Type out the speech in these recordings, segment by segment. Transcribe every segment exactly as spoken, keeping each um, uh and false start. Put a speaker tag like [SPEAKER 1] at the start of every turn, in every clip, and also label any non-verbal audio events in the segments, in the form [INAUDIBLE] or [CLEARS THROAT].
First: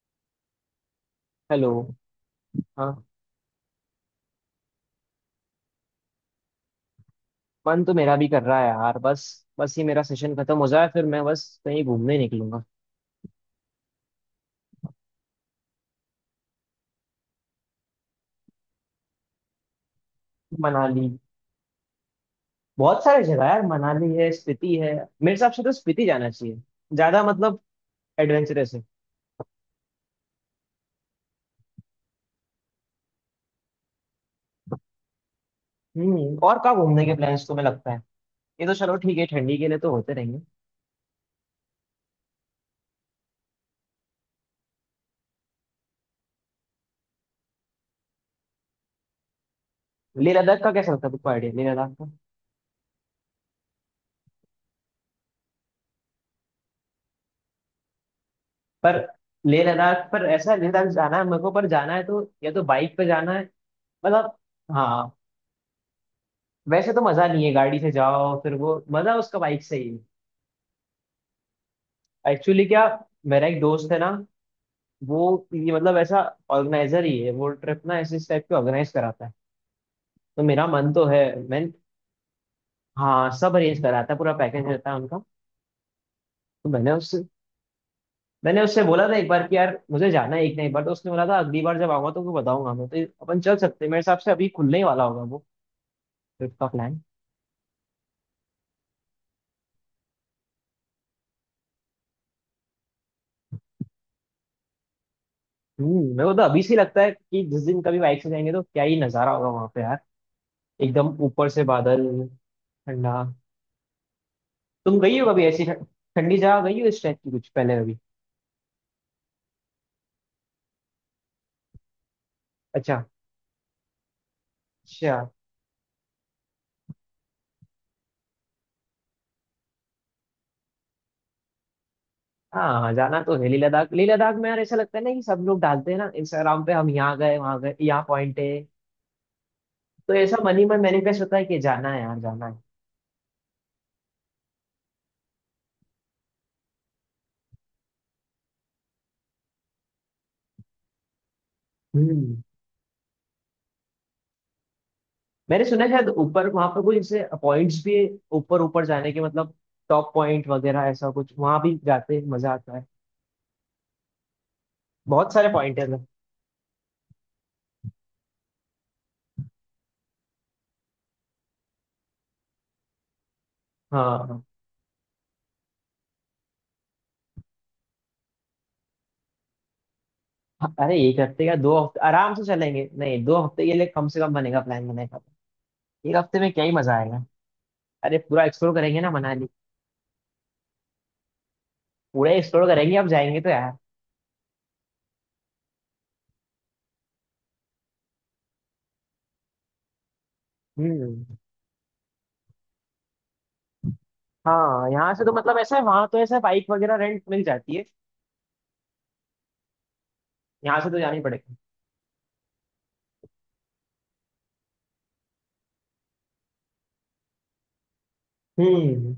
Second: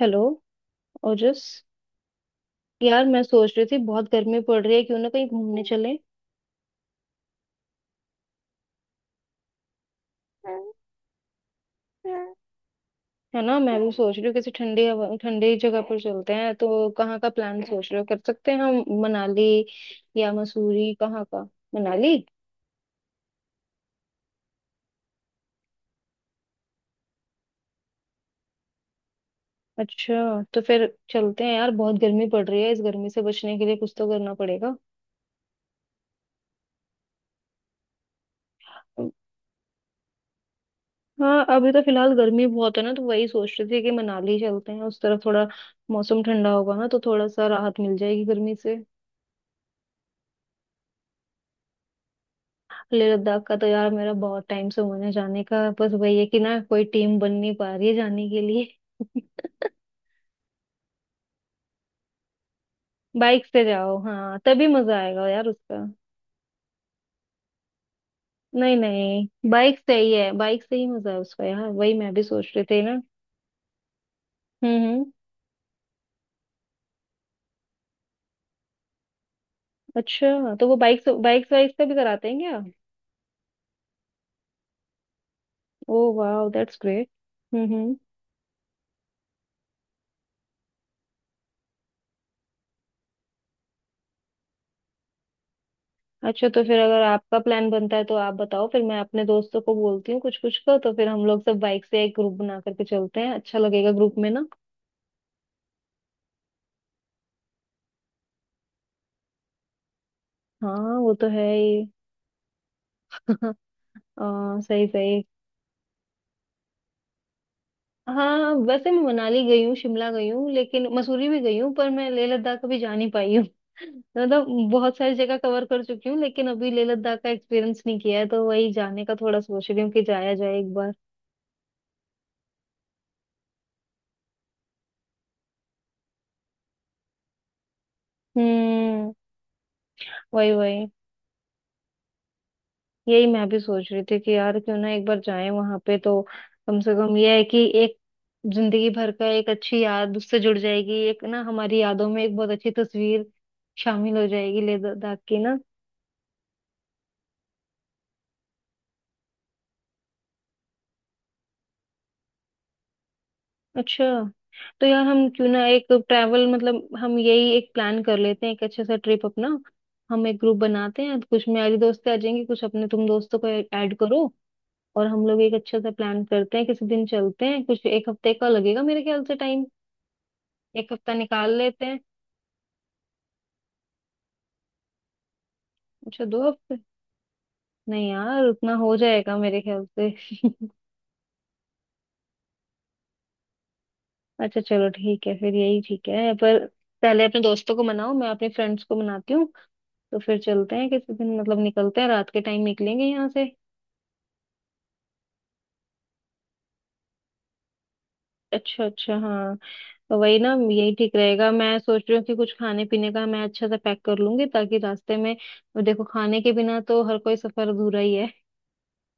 [SPEAKER 1] Hello Ojas.
[SPEAKER 2] Hello. हाँ।
[SPEAKER 1] यार मैं सोच रही थी बहुत गर्मी पड़ रही है, क्यों ना कहीं घूमने चले।
[SPEAKER 2] मन तो मेरा भी कर रहा है यार, बस बस ये मेरा सेशन खत्म हो जाए फिर मैं बस कहीं घूमने निकलूंगा।
[SPEAKER 1] है ना, मैं भी सोच रही हूँ किसी ठंडी हवा ठंडी जगह पर चलते हैं। तो कहाँ का प्लान सोच रहे हो? कर सकते हैं हम मनाली या मसूरी,
[SPEAKER 2] मनाली।
[SPEAKER 1] कहाँ का? मनाली।
[SPEAKER 2] बहुत सारे जगह है यार, मनाली है, स्पीति है। मेरे हिसाब से तो स्पीति जाना चाहिए, ज्यादा मतलब एडवेंचरस है।
[SPEAKER 1] अच्छा तो फिर चलते हैं यार, बहुत गर्मी पड़ रही है, इस गर्मी से बचने के लिए कुछ तो करना पड़ेगा।
[SPEAKER 2] हम्म और कहाँ घूमने के प्लान्स तुम्हें लगता है? ये तो चलो ठीक है, ठंडी के लिए तो होते रहेंगे।
[SPEAKER 1] हाँ अभी तो फिलहाल गर्मी बहुत है ना, तो वही सोच रही थी कि मनाली चलते हैं उस तरफ, थोड़ा मौसम ठंडा होगा ना तो थोड़ा सा राहत मिल जाएगी गर्मी से।
[SPEAKER 2] लेह लद्दाख का कैसा लगता है तुमको आइडिया, लेह लद्दाख का?
[SPEAKER 1] लेह लद्दाख का तो यार मेरा बहुत टाइम से होने जाने का है। बस वही है कि ना कोई टीम बन नहीं पा रही है जाने के
[SPEAKER 2] पर
[SPEAKER 1] लिए। [LAUGHS]
[SPEAKER 2] लेह लद्दाख पर ऐसा है, लेह लद्दाख जाना है मेरे को, पर जाना है तो या तो बाइक पे जाना है।
[SPEAKER 1] बाइक से जाओ,
[SPEAKER 2] मतलब
[SPEAKER 1] हाँ तभी मजा
[SPEAKER 2] हाँ,
[SPEAKER 1] आएगा यार उसका।
[SPEAKER 2] वैसे तो मजा नहीं है गाड़ी से जाओ, फिर वो
[SPEAKER 1] नहीं
[SPEAKER 2] मजा उसका
[SPEAKER 1] नहीं,
[SPEAKER 2] बाइक से
[SPEAKER 1] बाइक
[SPEAKER 2] ही
[SPEAKER 1] से
[SPEAKER 2] है।
[SPEAKER 1] ही है, बाइक से ही मजा है उसका यार, वही मैं भी सोच रही
[SPEAKER 2] एक्चुअली
[SPEAKER 1] थी
[SPEAKER 2] क्या,
[SPEAKER 1] ना।
[SPEAKER 2] मेरा एक दोस्त है ना,
[SPEAKER 1] हम्म हम्म।
[SPEAKER 2] वो, ये मतलब ऐसा, ऑर्गेनाइजर ही है वो, ट्रिप ना ऐसे इस टाइप के ऑर्गेनाइज कराता है। तो
[SPEAKER 1] अच्छा
[SPEAKER 2] मेरा
[SPEAKER 1] तो वो
[SPEAKER 2] मन
[SPEAKER 1] बाइक
[SPEAKER 2] तो
[SPEAKER 1] से
[SPEAKER 2] है।
[SPEAKER 1] बाइक
[SPEAKER 2] मैं,
[SPEAKER 1] वाइक से भी कराते हैं क्या?
[SPEAKER 2] हाँ सब अरेंज कराता है, पूरा पैकेज रहता है उनका।
[SPEAKER 1] ओ वाह,
[SPEAKER 2] तो
[SPEAKER 1] दैट्स
[SPEAKER 2] मैंने
[SPEAKER 1] ग्रेट।
[SPEAKER 2] उससे
[SPEAKER 1] हम्म हम्म।
[SPEAKER 2] मैंने उससे बोला था एक बार कि यार मुझे जाना है एक ना एक बार। तो उसने बोला था अगली बार जब आऊंगा तो मैं बताऊंगा। मैं तो, अपन चल सकते हैं मेरे हिसाब से, अभी खुलने ही वाला होगा वो
[SPEAKER 1] अच्छा
[SPEAKER 2] ट्रिप
[SPEAKER 1] तो
[SPEAKER 2] का
[SPEAKER 1] फिर
[SPEAKER 2] प्लान।
[SPEAKER 1] अगर आपका प्लान बनता है तो आप बताओ, फिर मैं अपने दोस्तों को बोलती हूँ कुछ, कुछ का तो फिर हम लोग सब बाइक से एक ग्रुप बना करके चलते हैं, अच्छा लगेगा ग्रुप में ना।
[SPEAKER 2] हम्म मेरे को तो अभी से ही लगता है कि जिस दिन कभी बाइक से जाएंगे तो क्या ही नजारा होगा वहां पे यार,
[SPEAKER 1] हाँ
[SPEAKER 2] एकदम
[SPEAKER 1] वो तो है
[SPEAKER 2] ऊपर से
[SPEAKER 1] ही।
[SPEAKER 2] बादल, ठंडा।
[SPEAKER 1] [LAUGHS] आ, सही
[SPEAKER 2] तुम गई
[SPEAKER 1] सही।
[SPEAKER 2] हो कभी ऐसी ठं- ठंडी जगह गई हो इस टाइप की कुछ पहले कभी?
[SPEAKER 1] हाँ वैसे मैं मनाली गई हूँ, शिमला गई हूँ, लेकिन मसूरी भी गई हूँ, पर मैं लेह लद्दाख कभी जा
[SPEAKER 2] अच्छा,
[SPEAKER 1] नहीं पाई हूँ। [LAUGHS] मतलब बहुत सारी
[SPEAKER 2] अच्छा।
[SPEAKER 1] जगह कवर कर चुकी हूँ लेकिन अभी लेह लद्दाख का एक्सपीरियंस नहीं किया है तो वही जाने का थोड़ा सोच रही हूँ कि जाया जाए एक बार।
[SPEAKER 2] हाँ, हाँ, जाना तो है लेह लद्दाख। लेह लद्दाख में यार ऐसा लगता है ना कि सब लोग डालते हैं ना इंस्टाग्राम पे, हम यहाँ गए वहाँ गए, यहाँ पॉइंट है।
[SPEAKER 1] हम्म।
[SPEAKER 2] तो ऐसा
[SPEAKER 1] वही
[SPEAKER 2] मन ही मन
[SPEAKER 1] वही,
[SPEAKER 2] मैनिफेस्ट होता है कि जाना है यार, जाना है।
[SPEAKER 1] यही मैं भी सोच रही थी कि यार क्यों ना एक बार जाएं वहां पे तो। कम से कम ये है कि एक जिंदगी भर का एक अच्छी याद उससे जुड़ जाएगी, एक ना हमारी यादों में एक
[SPEAKER 2] हम्म
[SPEAKER 1] बहुत अच्छी तस्वीर शामिल हो जाएगी लेह लद्दाख की ना।
[SPEAKER 2] मैंने सुना है शायद ऊपर वहाँ पर कुछ जैसे पॉइंट्स भी है, ऊपर ऊपर जाने के मतलब, टॉप पॉइंट वगैरह ऐसा कुछ वहाँ भी जाते हैं, मजा आता है,
[SPEAKER 1] अच्छा तो यार हम
[SPEAKER 2] बहुत
[SPEAKER 1] क्यों
[SPEAKER 2] सारे
[SPEAKER 1] ना
[SPEAKER 2] पॉइंट
[SPEAKER 1] एक
[SPEAKER 2] है उधर।
[SPEAKER 1] ट्रैवल मतलब हम यही एक प्लान कर लेते हैं, एक अच्छे सा ट्रिप अपना। हम एक ग्रुप बनाते हैं, कुछ मेरी दोस्तें आ जाएंगी, कुछ अपने तुम दोस्तों को ऐड करो,
[SPEAKER 2] हाँ,
[SPEAKER 1] और हम लोग एक अच्छा सा प्लान करते हैं, किसी दिन चलते हैं, कुछ एक हफ्ते का लगेगा मेरे ख्याल से टाइम।
[SPEAKER 2] हाँ,
[SPEAKER 1] एक
[SPEAKER 2] अरे
[SPEAKER 1] हफ्ता
[SPEAKER 2] एक हफ्ते या
[SPEAKER 1] निकाल
[SPEAKER 2] दो
[SPEAKER 1] लेते हैं।
[SPEAKER 2] हफ्ते आराम से चलेंगे, नहीं दो हफ्ते के लिए कम से कम बनेगा, प्लान बनेगा। एक
[SPEAKER 1] अच्छा
[SPEAKER 2] हफ्ते
[SPEAKER 1] दो
[SPEAKER 2] में क्या ही
[SPEAKER 1] हफ्ते,
[SPEAKER 2] मजा आएगा।
[SPEAKER 1] नहीं
[SPEAKER 2] अरे पूरा
[SPEAKER 1] यार
[SPEAKER 2] एक्सप्लोर
[SPEAKER 1] उतना हो
[SPEAKER 2] करेंगे ना
[SPEAKER 1] जाएगा
[SPEAKER 2] मनाली,
[SPEAKER 1] मेरे ख्याल से। [LAUGHS]
[SPEAKER 2] पूरा एक्सप्लोर करेंगे अब जाएंगे तो यार।
[SPEAKER 1] अच्छा चलो ठीक है, फिर यही ठीक है, पर पहले अपने दोस्तों को मनाओ, मैं अपने फ्रेंड्स को मनाती हूँ, तो फिर चलते हैं किसी
[SPEAKER 2] हम्म,
[SPEAKER 1] दिन, मतलब निकलते हैं, रात के टाइम निकलेंगे यहाँ से।
[SPEAKER 2] हाँ यहाँ से तो मतलब ऐसा है, वहां तो ऐसा है बाइक वगैरह रेंट मिल जाती है,
[SPEAKER 1] अच्छा अच्छा, हाँ तो वही ना,
[SPEAKER 2] यहाँ से
[SPEAKER 1] यही
[SPEAKER 2] तो
[SPEAKER 1] ठीक
[SPEAKER 2] जानी
[SPEAKER 1] रहेगा।
[SPEAKER 2] पड़ेगी।
[SPEAKER 1] मैं सोच रही हूँ कि कुछ खाने पीने का मैं अच्छा सा पैक कर लूंगी ताकि रास्ते में, अब देखो, खाने के बिना तो हर कोई सफर अधूरा ही है।
[SPEAKER 2] हम्म।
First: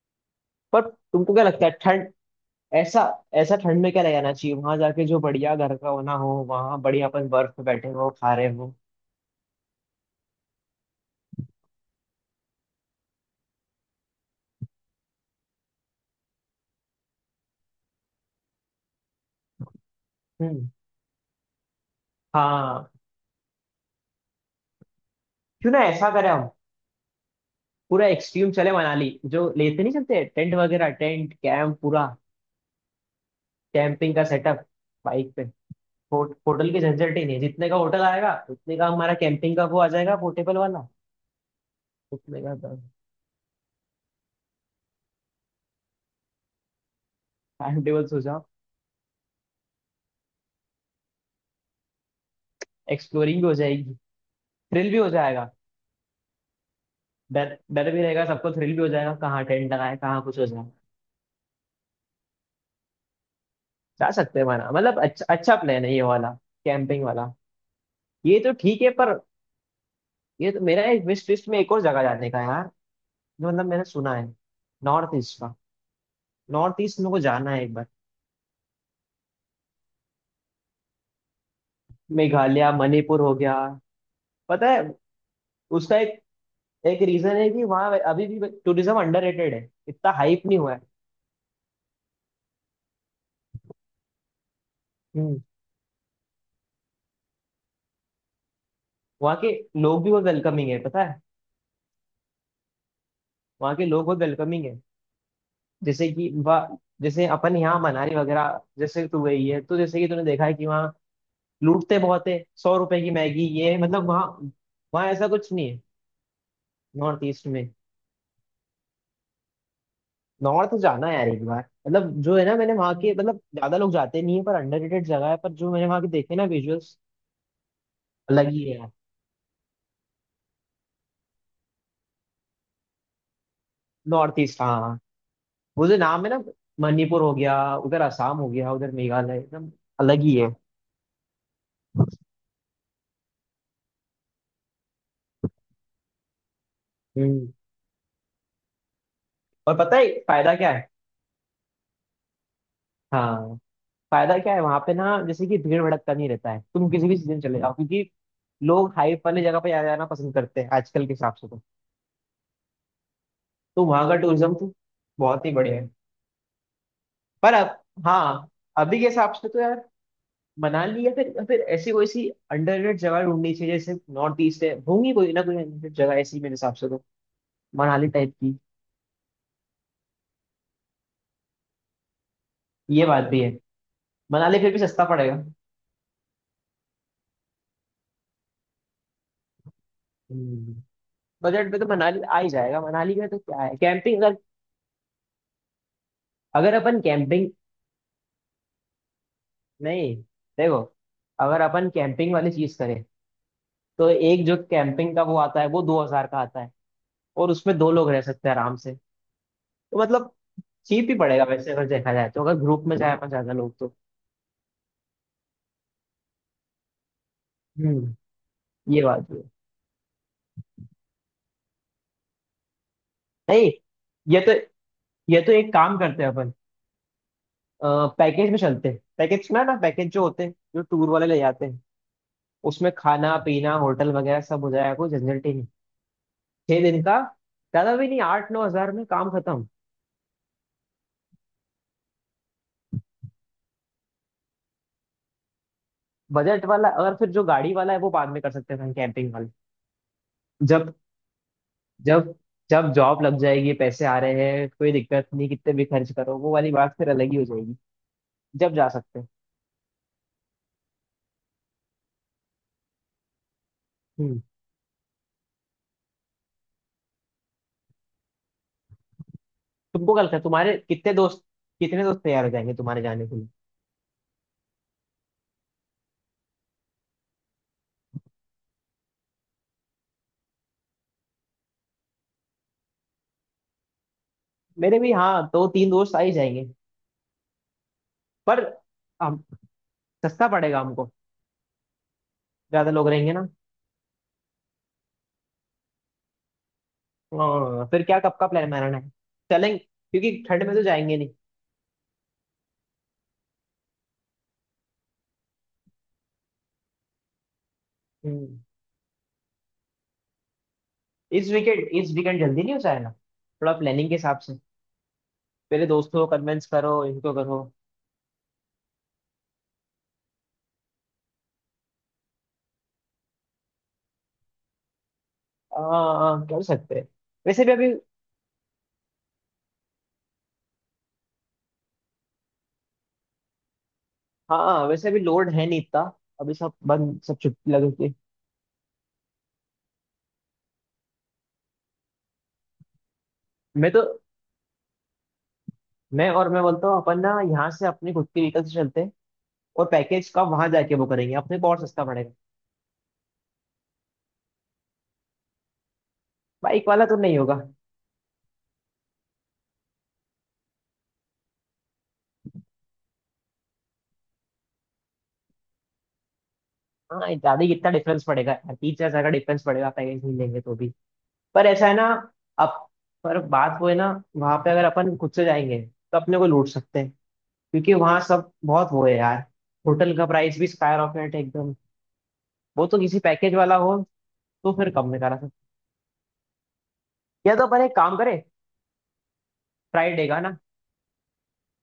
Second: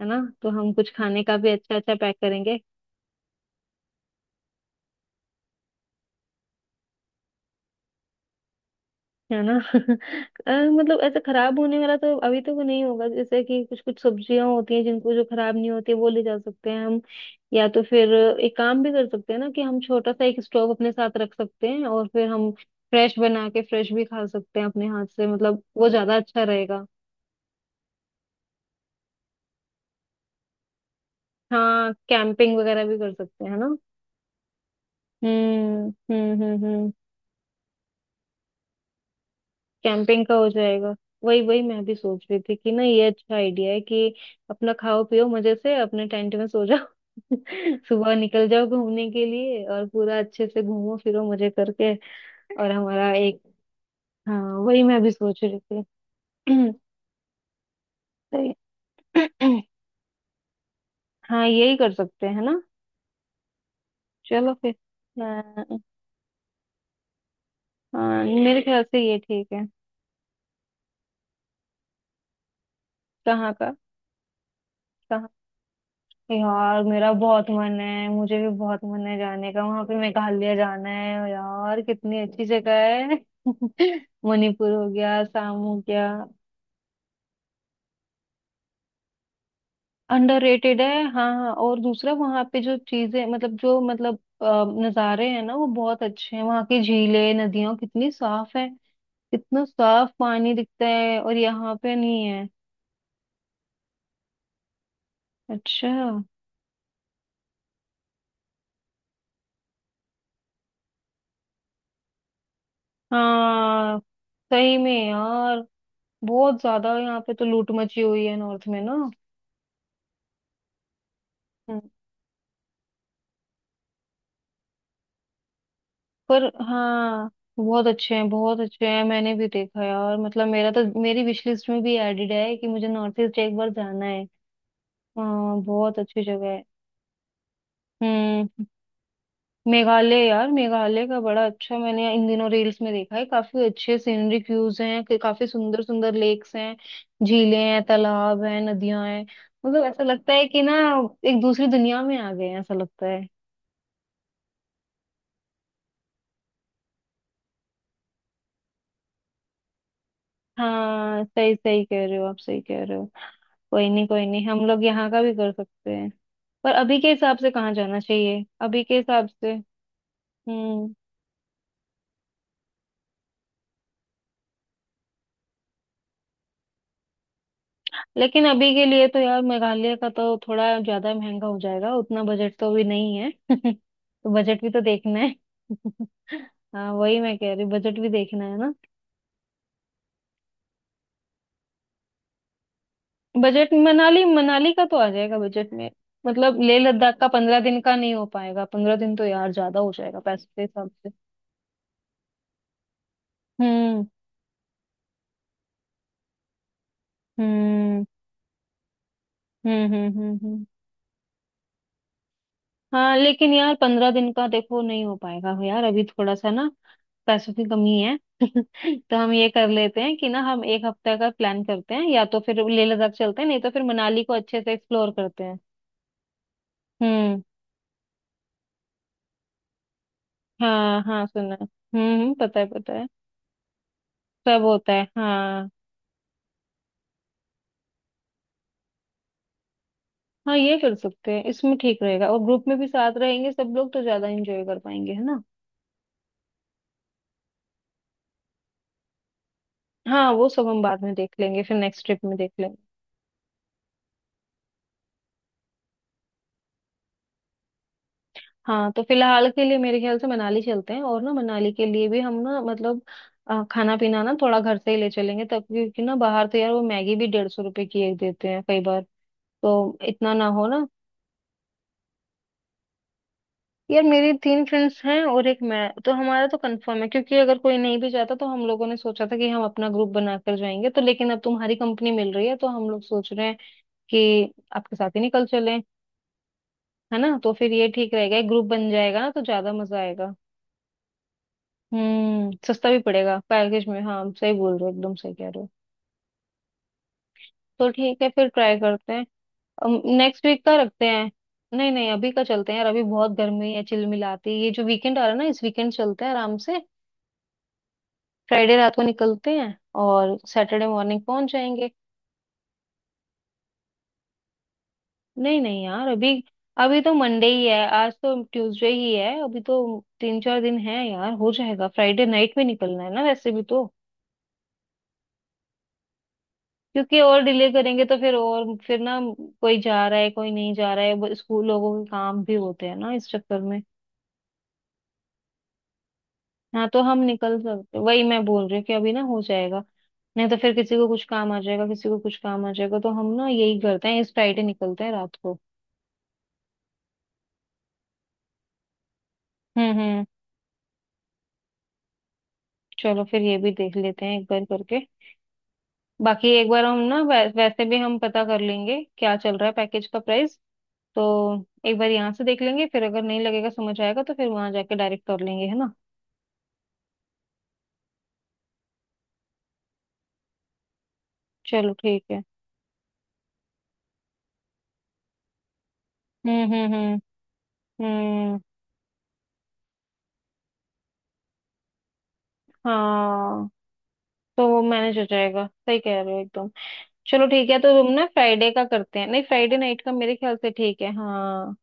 [SPEAKER 1] है ना, तो हम
[SPEAKER 2] पर
[SPEAKER 1] कुछ खाने
[SPEAKER 2] तुमको
[SPEAKER 1] का
[SPEAKER 2] क्या
[SPEAKER 1] भी
[SPEAKER 2] लगता है
[SPEAKER 1] अच्छा अच्छा
[SPEAKER 2] ठंड,
[SPEAKER 1] पैक करेंगे।
[SPEAKER 2] ऐसा ऐसा ठंड में क्या ले जाना चाहिए वहां जाके, जो बढ़िया घर का होना हो, वहां बढ़िया अपन बर्फ पे बैठे हो खा रहे हो।
[SPEAKER 1] है ना। [LAUGHS] अ, मतलब ऐसा खराब होने वाला तो अभी तो वो नहीं होगा, जैसे कि कुछ कुछ सब्जियां होती हैं जिनको, जो खराब नहीं होती है वो ले जा सकते हैं हम। या तो फिर एक काम भी कर सकते हैं ना कि हम छोटा सा एक स्टोव
[SPEAKER 2] हम्म,
[SPEAKER 1] अपने साथ रख सकते हैं और फिर हम
[SPEAKER 2] हाँ
[SPEAKER 1] फ्रेश बना के फ्रेश भी खा सकते हैं अपने हाथ से, मतलब
[SPEAKER 2] क्यों ना
[SPEAKER 1] वो
[SPEAKER 2] ऐसा
[SPEAKER 1] ज्यादा
[SPEAKER 2] करें
[SPEAKER 1] अच्छा
[SPEAKER 2] हम,
[SPEAKER 1] रहेगा।
[SPEAKER 2] पूरा एक्सट्रीम चले मनाली, जो लेते नहीं चलते टेंट वगैरह, टेंट कैंप
[SPEAKER 1] हाँ
[SPEAKER 2] पूरा,
[SPEAKER 1] कैंपिंग वगैरह भी कर सकते हैं ना।
[SPEAKER 2] कैंपिंग का सेटअप बाइक पे।
[SPEAKER 1] हम्म
[SPEAKER 2] हो,
[SPEAKER 1] हम्म हम्म
[SPEAKER 2] होटल की
[SPEAKER 1] हम्म।
[SPEAKER 2] झंझट ही नहीं है, जितने का होटल आएगा उतने का हमारा कैंपिंग का वो आ जाएगा,
[SPEAKER 1] कैंपिंग का हो
[SPEAKER 2] पोर्टेबल वाला।
[SPEAKER 1] जाएगा। वही वही मैं भी सोच रही
[SPEAKER 2] उतने
[SPEAKER 1] थी
[SPEAKER 2] का,
[SPEAKER 1] कि ना, ये अच्छा आइडिया है कि अपना खाओ पियो मजे से, अपने टेंट में सो जाओ।
[SPEAKER 2] टाइम
[SPEAKER 1] [LAUGHS]
[SPEAKER 2] टेबल
[SPEAKER 1] सुबह
[SPEAKER 2] सोचा,
[SPEAKER 1] निकल जाओ घूमने के लिए और पूरा अच्छे से घूमो फिरो मजे करके। और हमारा
[SPEAKER 2] एक्सप्लोरिंग
[SPEAKER 1] एक,
[SPEAKER 2] भी हो जाएगी,
[SPEAKER 1] हाँ वही
[SPEAKER 2] थ्रिल भी
[SPEAKER 1] मैं
[SPEAKER 2] हो
[SPEAKER 1] भी सोच
[SPEAKER 2] जाएगा।
[SPEAKER 1] रही थी। [CLEARS THROAT]
[SPEAKER 2] डर डर भी रहेगा
[SPEAKER 1] तो,
[SPEAKER 2] सबको, थ्रिल भी हो जाएगा, कहाँ
[SPEAKER 1] [CLEARS THROAT]
[SPEAKER 2] टेंट लगाए कहाँ कुछ हो जाए।
[SPEAKER 1] हाँ यही कर सकते हैं ना।
[SPEAKER 2] जा सकते हैं
[SPEAKER 1] चलो
[SPEAKER 2] माना,
[SPEAKER 1] फिर।
[SPEAKER 2] मतलब अच्छा, अच्छा
[SPEAKER 1] हाँ
[SPEAKER 2] प्लान है ये वाला, कैंपिंग वाला।
[SPEAKER 1] हाँ,
[SPEAKER 2] ये तो
[SPEAKER 1] मेरे
[SPEAKER 2] ठीक
[SPEAKER 1] ख्याल
[SPEAKER 2] है,
[SPEAKER 1] से
[SPEAKER 2] पर
[SPEAKER 1] ये ठीक है।
[SPEAKER 2] ये तो मेरा एक विश लिस्ट में एक और जगह जाने का है यार। जो
[SPEAKER 1] कहाँ
[SPEAKER 2] मतलब
[SPEAKER 1] का?
[SPEAKER 2] मैंने सुना है, नॉर्थ ईस्ट का। नॉर्थ
[SPEAKER 1] यार
[SPEAKER 2] ईस्ट मेरे
[SPEAKER 1] मेरा
[SPEAKER 2] को
[SPEAKER 1] बहुत
[SPEAKER 2] जाना है एक
[SPEAKER 1] मन
[SPEAKER 2] बार,
[SPEAKER 1] है, मुझे भी बहुत मन है जाने का वहां पे, मेघालय जाना है यार, कितनी अच्छी
[SPEAKER 2] मेघालय,
[SPEAKER 1] जगह है।
[SPEAKER 2] मणिपुर हो गया।
[SPEAKER 1] [LAUGHS] मणिपुर
[SPEAKER 2] पता है,
[SPEAKER 1] हो गया, असम हो
[SPEAKER 2] उसका
[SPEAKER 1] गया।
[SPEAKER 2] एक एक रीजन है कि वहाँ अभी भी टूरिज्म अंडररेटेड है, इतना हाइप नहीं हुआ
[SPEAKER 1] अंडररेटेड
[SPEAKER 2] है।
[SPEAKER 1] है, हाँ हाँ, और दूसरा वहां पे जो चीजें मतलब, जो मतलब अ, नजारे
[SPEAKER 2] हम्म।
[SPEAKER 1] हैं ना वो बहुत अच्छे हैं, वहां की झीलें नदियां कितनी साफ है,
[SPEAKER 2] वहाँ के
[SPEAKER 1] कितना
[SPEAKER 2] लोग भी
[SPEAKER 1] साफ
[SPEAKER 2] बहुत
[SPEAKER 1] पानी
[SPEAKER 2] वेलकमिंग है,
[SPEAKER 1] दिखता
[SPEAKER 2] पता
[SPEAKER 1] है
[SPEAKER 2] है,
[SPEAKER 1] और यहाँ पे नहीं है।
[SPEAKER 2] वहाँ के लोग बहुत वेलकमिंग है।
[SPEAKER 1] अच्छा,
[SPEAKER 2] जैसे कि वह, जैसे अपन यहाँ मनाली वगैरह जैसे तू गई है, तो जैसे कि तूने देखा है कि वहाँ लूटते बहुत है, सौ रुपए की मैगी। ये
[SPEAKER 1] हाँ
[SPEAKER 2] मतलब वहाँ,
[SPEAKER 1] सही में
[SPEAKER 2] वहाँ ऐसा कुछ
[SPEAKER 1] यार,
[SPEAKER 2] नहीं है।
[SPEAKER 1] बहुत ज्यादा यहाँ
[SPEAKER 2] नॉर्थ
[SPEAKER 1] पे तो
[SPEAKER 2] ईस्ट में,
[SPEAKER 1] लूट मची हुई है नॉर्थ में।
[SPEAKER 2] नॉर्थ जाना है यार एक बार।
[SPEAKER 1] ना,
[SPEAKER 2] मतलब जो है ना, मैंने वहाँ के मतलब, ज्यादा लोग जाते नहीं है पर अंडररेटेड जगह है, पर जो मैंने वहाँ के देखे
[SPEAKER 1] पर
[SPEAKER 2] ना विजुअल्स,
[SPEAKER 1] हाँ बहुत अच्छे हैं,
[SPEAKER 2] अलग
[SPEAKER 1] बहुत
[SPEAKER 2] ही
[SPEAKER 1] अच्छे
[SPEAKER 2] है।
[SPEAKER 1] हैं, मैंने भी देखा है और मतलब मेरा तो, मेरी विश लिस्ट में भी एडेड है कि मुझे नॉर्थ ईस्ट एक बार जाना है।
[SPEAKER 2] नॉर्थ ईस्ट, हाँ हाँ।
[SPEAKER 1] हाँ
[SPEAKER 2] वो जो
[SPEAKER 1] बहुत अच्छी
[SPEAKER 2] नाम है ना,
[SPEAKER 1] जगह है।
[SPEAKER 2] मणिपुर हो गया उधर, असम हो
[SPEAKER 1] हम्म।
[SPEAKER 2] गया उधर, मेघालय एकदम
[SPEAKER 1] मेघालय
[SPEAKER 2] अलग ही है।
[SPEAKER 1] यार, मेघालय का बड़ा अच्छा मैंने इन दिनों रील्स में देखा है, काफी अच्छे सीनरिक व्यूज हैं कि काफी सुंदर सुंदर लेक्स हैं,
[SPEAKER 2] हम्म
[SPEAKER 1] झीलें हैं, तालाब हैं, नदियां हैं,
[SPEAKER 2] और
[SPEAKER 1] मतलब
[SPEAKER 2] पता
[SPEAKER 1] ऐसा
[SPEAKER 2] है
[SPEAKER 1] लगता है
[SPEAKER 2] फायदा
[SPEAKER 1] कि
[SPEAKER 2] क्या
[SPEAKER 1] ना
[SPEAKER 2] है?
[SPEAKER 1] एक दूसरी दुनिया में आ गए हैं, ऐसा लगता है।
[SPEAKER 2] हाँ, फायदा क्या है वहां पे ना, जैसे कि भीड़ भड़कता नहीं रहता है, तुम किसी भी सीजन चले जाओ, क्योंकि लोग हाइप वाली जगह पे जाना पसंद करते हैं आजकल के
[SPEAKER 1] हाँ
[SPEAKER 2] हिसाब से
[SPEAKER 1] सही
[SPEAKER 2] तो।
[SPEAKER 1] सही कह रहे हो, आप सही कह रहे हो।
[SPEAKER 2] तो
[SPEAKER 1] कोई नहीं
[SPEAKER 2] वहां का
[SPEAKER 1] कोई नहीं,
[SPEAKER 2] टूरिज्म
[SPEAKER 1] हम
[SPEAKER 2] तो
[SPEAKER 1] लोग यहाँ का भी
[SPEAKER 2] बहुत
[SPEAKER 1] कर
[SPEAKER 2] ही बढ़िया है।
[SPEAKER 1] सकते हैं। पर अभी के हिसाब से
[SPEAKER 2] पर
[SPEAKER 1] कहाँ
[SPEAKER 2] अब,
[SPEAKER 1] जाना चाहिए,
[SPEAKER 2] हाँ
[SPEAKER 1] अभी के
[SPEAKER 2] अभी के
[SPEAKER 1] हिसाब
[SPEAKER 2] हिसाब से
[SPEAKER 1] से?
[SPEAKER 2] तो यार,
[SPEAKER 1] हम्म।
[SPEAKER 2] मनाली या फिर या फिर ऐसी कोई सी अंडररेटेड जगह ढूंढनी चाहिए, जैसे नॉर्थ ईस्ट है, होंगी कोई ना कोई अंडररेटेड जगह ऐसी मेरे हिसाब से तो, मनाली टाइप
[SPEAKER 1] लेकिन
[SPEAKER 2] की।
[SPEAKER 1] अभी के लिए तो यार मेघालय का तो थोड़ा ज्यादा महंगा हो जाएगा, उतना बजट तो अभी
[SPEAKER 2] ये
[SPEAKER 1] नहीं
[SPEAKER 2] बात
[SPEAKER 1] है।
[SPEAKER 2] भी है,
[SPEAKER 1] [LAUGHS] तो
[SPEAKER 2] मनाली
[SPEAKER 1] बजट भी
[SPEAKER 2] फिर भी
[SPEAKER 1] तो
[SPEAKER 2] सस्ता
[SPEAKER 1] देखना है।
[SPEAKER 2] पड़ेगा।
[SPEAKER 1] [LAUGHS] हाँ वही मैं कह रही हूँ, बजट भी देखना है ना।
[SPEAKER 2] हम्म, बजट में तो मनाली आ ही जाएगा। मनाली में तो क्या
[SPEAKER 1] बजट
[SPEAKER 2] है, कैंपिंग
[SPEAKER 1] मनाली,
[SPEAKER 2] अगर
[SPEAKER 1] मनाली का तो आ जाएगा बजट में। मतलब
[SPEAKER 2] अगर
[SPEAKER 1] लेह
[SPEAKER 2] अपन
[SPEAKER 1] लद्दाख का
[SPEAKER 2] कैंपिंग
[SPEAKER 1] पंद्रह दिन का नहीं हो पाएगा, पंद्रह दिन तो यार ज्यादा हो
[SPEAKER 2] नहीं,
[SPEAKER 1] जाएगा पैसे के
[SPEAKER 2] देखो
[SPEAKER 1] हिसाब से।
[SPEAKER 2] अगर अपन कैंपिंग वाली चीज करें,
[SPEAKER 1] हम्म
[SPEAKER 2] तो एक जो कैंपिंग का वो आता है, वो दो हजार का आता है, और उसमें दो
[SPEAKER 1] हम्म
[SPEAKER 2] लोग रह सकते हैं आराम से।
[SPEAKER 1] हम्म
[SPEAKER 2] तो
[SPEAKER 1] हम्म।
[SPEAKER 2] मतलब
[SPEAKER 1] हम्म हम्म।
[SPEAKER 2] चीप ही पड़ेगा वैसे, अगर देखा जाए, तो अगर ग्रुप में
[SPEAKER 1] हाँ
[SPEAKER 2] जाए अपन,
[SPEAKER 1] लेकिन
[SPEAKER 2] ज्यादा
[SPEAKER 1] यार
[SPEAKER 2] लोग तो।
[SPEAKER 1] पंद्रह दिन का देखो नहीं हो पाएगा, हो यार अभी थोड़ा सा ना पैसों की कमी
[SPEAKER 2] हम्म।
[SPEAKER 1] है। [LAUGHS]
[SPEAKER 2] ये
[SPEAKER 1] तो
[SPEAKER 2] बात
[SPEAKER 1] हम
[SPEAKER 2] भी है।
[SPEAKER 1] ये कर लेते हैं कि ना हम एक हफ्ते का प्लान करते हैं, या तो फिर लेह लद्दाख चलते हैं नहीं तो
[SPEAKER 2] नहीं,
[SPEAKER 1] फिर मनाली को
[SPEAKER 2] ये तो
[SPEAKER 1] अच्छे से एक्सप्लोर
[SPEAKER 2] ये
[SPEAKER 1] करते
[SPEAKER 2] तो
[SPEAKER 1] हैं।
[SPEAKER 2] एक काम करते हैं अपन,
[SPEAKER 1] हम्म,
[SPEAKER 2] पैकेज में चलते हैं पैकेज में ना, पैकेज जो होते हैं जो
[SPEAKER 1] हाँ
[SPEAKER 2] टूर
[SPEAKER 1] हाँ
[SPEAKER 2] वाले ले
[SPEAKER 1] सुना है।
[SPEAKER 2] जाते हैं,
[SPEAKER 1] हम्म हम्म, पता है
[SPEAKER 2] उसमें
[SPEAKER 1] पता है।
[SPEAKER 2] खाना पीना होटल वगैरह
[SPEAKER 1] सब
[SPEAKER 2] सब हो
[SPEAKER 1] होता
[SPEAKER 2] जाएगा,
[SPEAKER 1] है
[SPEAKER 2] कोई झंझट ही नहीं,
[SPEAKER 1] हाँ।
[SPEAKER 2] छह दिन का, ज्यादा भी नहीं, आठ नौ हजार में काम खत्म।
[SPEAKER 1] हाँ ये कर सकते हैं, इसमें ठीक रहेगा और ग्रुप में भी साथ रहेंगे सब लोग तो ज्यादा एंजॉय कर पाएंगे है ना।
[SPEAKER 2] बजट वाला, और फिर जो गाड़ी वाला है वो बाद में कर सकते हैं, कैंपिंग वाले।
[SPEAKER 1] हाँ वो सब हम
[SPEAKER 2] जब
[SPEAKER 1] बाद में देख लेंगे, फिर नेक्स्ट ट्रिप
[SPEAKER 2] जब
[SPEAKER 1] में देख लेंगे।
[SPEAKER 2] जब जॉब लग जाएगी, पैसे आ रहे हैं, कोई दिक्कत नहीं, कितने भी खर्च करो, वो वाली बात फिर अलग ही हो जाएगी, जब जा
[SPEAKER 1] हाँ तो
[SPEAKER 2] सकते हैं।
[SPEAKER 1] फिलहाल के लिए मेरे ख्याल से मनाली चलते हैं और ना मनाली के लिए भी हम ना, मतलब अ, खाना पीना ना
[SPEAKER 2] हम्म
[SPEAKER 1] थोड़ा घर से ही ले चलेंगे तब, क्योंकि ना बाहर तो यार वो मैगी भी डेढ़ सौ रुपए की एक देते हैं कई बार, तो
[SPEAKER 2] तुमको कल
[SPEAKER 1] इतना
[SPEAKER 2] का,
[SPEAKER 1] ना हो
[SPEAKER 2] तुम्हारे
[SPEAKER 1] ना।
[SPEAKER 2] कितने दोस्त कितने दोस्त तैयार हो जाएंगे तुम्हारे जाने के लिए?
[SPEAKER 1] यार मेरी तीन फ्रेंड्स हैं और एक मैं, तो हमारा तो कंफर्म है, क्योंकि अगर कोई नहीं भी जाता तो हम लोगों ने सोचा था कि हम अपना ग्रुप बनाकर जाएंगे, तो लेकिन अब तुम्हारी कंपनी मिल रही है तो हम लोग सोच रहे हैं कि आपके
[SPEAKER 2] मेरे
[SPEAKER 1] साथ
[SPEAKER 2] भी
[SPEAKER 1] ही
[SPEAKER 2] हाँ,
[SPEAKER 1] निकल
[SPEAKER 2] दो
[SPEAKER 1] चलें।
[SPEAKER 2] तीन दोस्त आ ही जाएंगे।
[SPEAKER 1] है ना, तो फिर ये ठीक रहेगा, एक
[SPEAKER 2] पर
[SPEAKER 1] ग्रुप बन जाएगा ना तो
[SPEAKER 2] हम,
[SPEAKER 1] ज्यादा मजा आएगा।
[SPEAKER 2] सस्ता पड़ेगा हमको,
[SPEAKER 1] हम्म, सस्ता
[SPEAKER 2] ज्यादा
[SPEAKER 1] भी
[SPEAKER 2] लोग रहेंगे
[SPEAKER 1] पड़ेगा
[SPEAKER 2] ना।
[SPEAKER 1] पैकेज में, हाँ आप सही बोल रहे हो, एकदम सही कह रहे हो।
[SPEAKER 2] हाँ,
[SPEAKER 1] तो
[SPEAKER 2] फिर क्या,
[SPEAKER 1] ठीक है
[SPEAKER 2] कब
[SPEAKER 1] फिर,
[SPEAKER 2] का प्लान
[SPEAKER 1] ट्राई
[SPEAKER 2] बनाना है,
[SPEAKER 1] करते
[SPEAKER 2] चलेंगे
[SPEAKER 1] हैं।
[SPEAKER 2] क्योंकि
[SPEAKER 1] नेक्स्ट
[SPEAKER 2] ठंड
[SPEAKER 1] वीक का
[SPEAKER 2] में तो
[SPEAKER 1] रखते
[SPEAKER 2] जाएंगे नहीं।
[SPEAKER 1] हैं? नहीं नहीं अभी का चलते हैं यार, अभी बहुत गर्मी है चिलमिलाती, ये जो वीकेंड आ रहा है ना, इस वीकेंड चलते हैं आराम से।
[SPEAKER 2] हम्म,
[SPEAKER 1] फ्राइडे रात को निकलते हैं और सैटरडे मॉर्निंग
[SPEAKER 2] इस
[SPEAKER 1] पहुंच
[SPEAKER 2] वीकेंड
[SPEAKER 1] जाएंगे।
[SPEAKER 2] इस वीकेंड जल्दी नहीं हो जाएगा थोड़ा प्लानिंग के हिसाब से?
[SPEAKER 1] नहीं नहीं
[SPEAKER 2] पहले
[SPEAKER 1] यार,
[SPEAKER 2] दोस्तों को
[SPEAKER 1] अभी
[SPEAKER 2] कन्विंस करो,
[SPEAKER 1] अभी तो
[SPEAKER 2] इनको
[SPEAKER 1] मंडे
[SPEAKER 2] करो।
[SPEAKER 1] ही है, आज तो ट्यूसडे ही है अभी तो, तीन चार दिन है यार हो जाएगा, फ्राइडे नाइट में निकलना है ना वैसे भी तो,
[SPEAKER 2] हाँ, कर सकते हैं
[SPEAKER 1] क्योंकि और
[SPEAKER 2] वैसे
[SPEAKER 1] डिले
[SPEAKER 2] भी अभी,
[SPEAKER 1] करेंगे तो फिर, और फिर ना कोई जा रहा है कोई नहीं जा रहा है, वो स्कूल लोगों के काम भी होते हैं ना इस चक्कर में।
[SPEAKER 2] हाँ वैसे भी लोड है नहीं इतना, अभी सब
[SPEAKER 1] हाँ तो हम
[SPEAKER 2] बंद, सब
[SPEAKER 1] निकल
[SPEAKER 2] छुट्टी लग
[SPEAKER 1] सकते,
[SPEAKER 2] गई।
[SPEAKER 1] वही मैं बोल रही हूँ कि अभी ना हो जाएगा, नहीं तो फिर किसी को कुछ काम आ जाएगा किसी को कुछ काम आ जाएगा, तो हम ना यही
[SPEAKER 2] मैं तो,
[SPEAKER 1] करते हैं इस फ्राइडे निकलते हैं रात को।
[SPEAKER 2] मैं और मैं बोलता हूँ अपन ना, यहाँ से अपनी खुद की व्हीकल से चलते हैं। और
[SPEAKER 1] हम्म हम्म।
[SPEAKER 2] पैकेज का वहां जाके वो करेंगे, अपने को और सस्ता पड़ेगा।
[SPEAKER 1] चलो फिर, ये भी देख लेते हैं एक बार करके। बाकी एक बार
[SPEAKER 2] बाइक
[SPEAKER 1] हम
[SPEAKER 2] वाला
[SPEAKER 1] ना
[SPEAKER 2] तो नहीं
[SPEAKER 1] वै,
[SPEAKER 2] होगा।
[SPEAKER 1] वैसे भी हम पता कर लेंगे क्या चल रहा है पैकेज का प्राइस, तो एक बार यहाँ से देख लेंगे, फिर अगर नहीं लगेगा, समझ आएगा तो फिर वहां जाके डायरेक्ट कर लेंगे है ना।
[SPEAKER 2] हाँ, ज्यादा ही इतना डिफरेंस पड़ेगा यार, तीन चार हजार का डिफरेंस पड़ेगा पैकेज नहीं लेंगे तो भी। पर ऐसा
[SPEAKER 1] चलो
[SPEAKER 2] है ना,
[SPEAKER 1] ठीक है।
[SPEAKER 2] अब, पर बात वो है ना, वहां पे अगर अपन खुद से जाएंगे तो अपने को लूट
[SPEAKER 1] हम्म हम्म
[SPEAKER 2] सकते हैं,
[SPEAKER 1] हम्म
[SPEAKER 2] क्योंकि वहां सब
[SPEAKER 1] हम्म,
[SPEAKER 2] बहुत वो है यार, होटल का प्राइस भी स्काई रॉकेट है एकदम। वो तो किसी पैकेज
[SPEAKER 1] हाँ
[SPEAKER 2] वाला हो,
[SPEAKER 1] तो
[SPEAKER 2] तो
[SPEAKER 1] वो
[SPEAKER 2] फिर कम
[SPEAKER 1] मैनेज
[SPEAKER 2] में
[SPEAKER 1] हो
[SPEAKER 2] करा सकते।
[SPEAKER 1] जाएगा, सही कह रहे हो एकदम। चलो
[SPEAKER 2] या तो
[SPEAKER 1] ठीक है
[SPEAKER 2] अपन
[SPEAKER 1] तो
[SPEAKER 2] एक
[SPEAKER 1] हम
[SPEAKER 2] काम
[SPEAKER 1] ना
[SPEAKER 2] करें,
[SPEAKER 1] फ्राइडे का करते हैं, नहीं फ्राइडे नाइट का,
[SPEAKER 2] फ्राइडे
[SPEAKER 1] मेरे
[SPEAKER 2] का
[SPEAKER 1] ख्याल
[SPEAKER 2] ना,
[SPEAKER 1] से ठीक है हाँ।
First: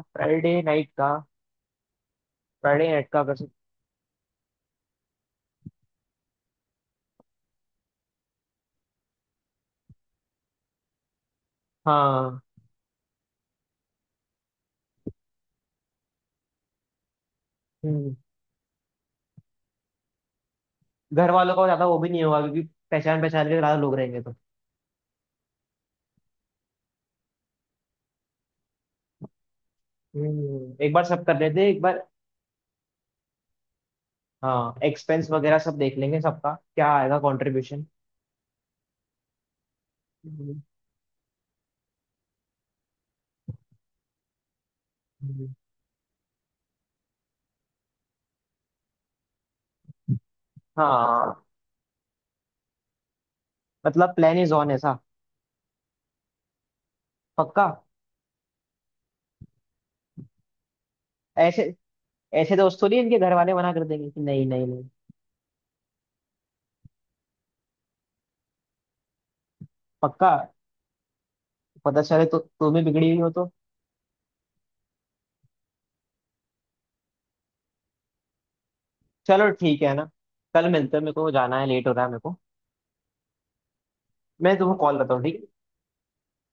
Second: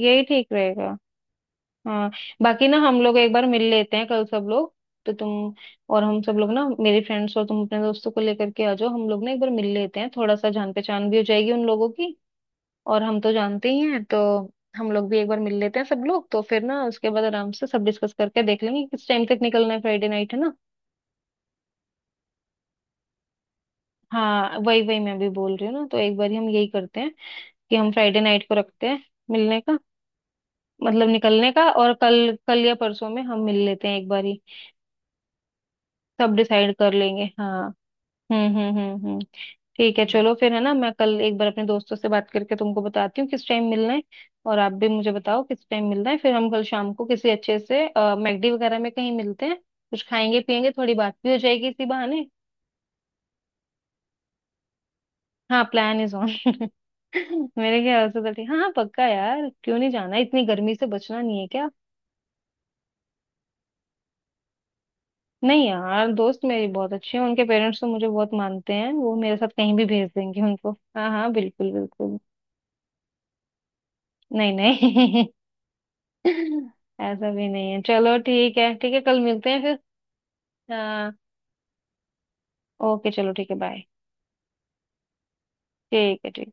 [SPEAKER 1] यही ठीक रहेगा।
[SPEAKER 2] नाइट का
[SPEAKER 1] हाँ। बाकी ना
[SPEAKER 2] फ्राइडे
[SPEAKER 1] हम
[SPEAKER 2] नाइट
[SPEAKER 1] लोग
[SPEAKER 2] का
[SPEAKER 1] एक
[SPEAKER 2] कर
[SPEAKER 1] बार
[SPEAKER 2] सकते।
[SPEAKER 1] मिल लेते हैं कल सब लोग, तो तुम और हम सब लोग ना, मेरे फ्रेंड्स और तुम अपने दोस्तों को लेकर के आ जाओ, हम लोग ना एक बार मिल लेते हैं, थोड़ा सा जान पहचान भी हो जाएगी उन लोगों की
[SPEAKER 2] हाँ।
[SPEAKER 1] और हम तो जानते ही हैं, तो हम लोग भी एक बार मिल लेते हैं सब लोग, तो फिर ना उसके बाद आराम से सब डिस्कस
[SPEAKER 2] हम्म।
[SPEAKER 1] करके देख लेंगे किस टाइम तक निकलना है, फ्राइडे नाइट है ना।
[SPEAKER 2] घर वालों का ज्यादा वो भी नहीं होगा, क्योंकि पहचान पहचान के ज्यादा लोग रहेंगे तो।
[SPEAKER 1] हाँ वही वही मैं भी बोल रही हूँ ना, तो एक बार हम यही करते हैं कि हम फ्राइडे नाइट को रखते हैं मिलने का,
[SPEAKER 2] हम्म एक बार
[SPEAKER 1] मतलब
[SPEAKER 2] सब कर
[SPEAKER 1] निकलने
[SPEAKER 2] लेते
[SPEAKER 1] का,
[SPEAKER 2] हैं एक
[SPEAKER 1] और
[SPEAKER 2] बार।
[SPEAKER 1] कल कल या परसों में हम मिल लेते हैं एक बार ही,
[SPEAKER 2] हाँ, एक्सपेंस वगैरह सब देख लेंगे,
[SPEAKER 1] सब
[SPEAKER 2] सबका
[SPEAKER 1] डिसाइड
[SPEAKER 2] क्या
[SPEAKER 1] कर
[SPEAKER 2] आएगा
[SPEAKER 1] लेंगे हाँ।
[SPEAKER 2] कंट्रीब्यूशन।
[SPEAKER 1] हम्म हम्म हम्म हम्म। ठीक है चलो फिर है ना, मैं कल एक बार अपने दोस्तों से बात करके तुमको बताती हूँ किस टाइम मिलना है, और आप भी मुझे बताओ किस टाइम मिलना है, फिर हम कल शाम को किसी अच्छे से मैगडी वगैरह में कहीं मिलते हैं, कुछ खाएंगे पियेंगे, थोड़ी बात भी
[SPEAKER 2] हाँ
[SPEAKER 1] हो जाएगी इसी बहाने।
[SPEAKER 2] मतलब, प्लान इज ऑन ऐसा।
[SPEAKER 1] हाँ प्लान इज ऑन। [LAUGHS]
[SPEAKER 2] पक्का।
[SPEAKER 1] मेरे ख्याल से तो ठीक, हाँ हाँ पक्का यार, क्यों नहीं जाना, इतनी गर्मी से बचना नहीं है
[SPEAKER 2] ऐसे
[SPEAKER 1] क्या।
[SPEAKER 2] ऐसे दोस्त थोड़ी इनके घर वाले मना कर देंगे कि नहीं, नहीं, नहीं।
[SPEAKER 1] नहीं यार दोस्त मेरी बहुत अच्छी है, उनके पेरेंट्स तो मुझे बहुत मानते हैं, वो मेरे साथ कहीं भी भेज
[SPEAKER 2] पक्का।
[SPEAKER 1] देंगे उनको। हाँ हाँ बिल्कुल
[SPEAKER 2] पता
[SPEAKER 1] बिल्कुल।
[SPEAKER 2] चले तो तुम भी बिगड़ी हुई हो तो।
[SPEAKER 1] नहीं नहीं। [LAUGHS] ऐसा भी नहीं है, चलो ठीक है ठीक है कल मिलते
[SPEAKER 2] चलो
[SPEAKER 1] हैं फिर।
[SPEAKER 2] ठीक है ना, कल मिलते हैं, मेरे
[SPEAKER 1] हाँ
[SPEAKER 2] को जाना है, लेट हो रहा है मेरे को।
[SPEAKER 1] ओके चलो ठीक है बाय।
[SPEAKER 2] मैं तुमको कॉल करता हूँ, ठीक है?
[SPEAKER 1] ठीक है ठीक।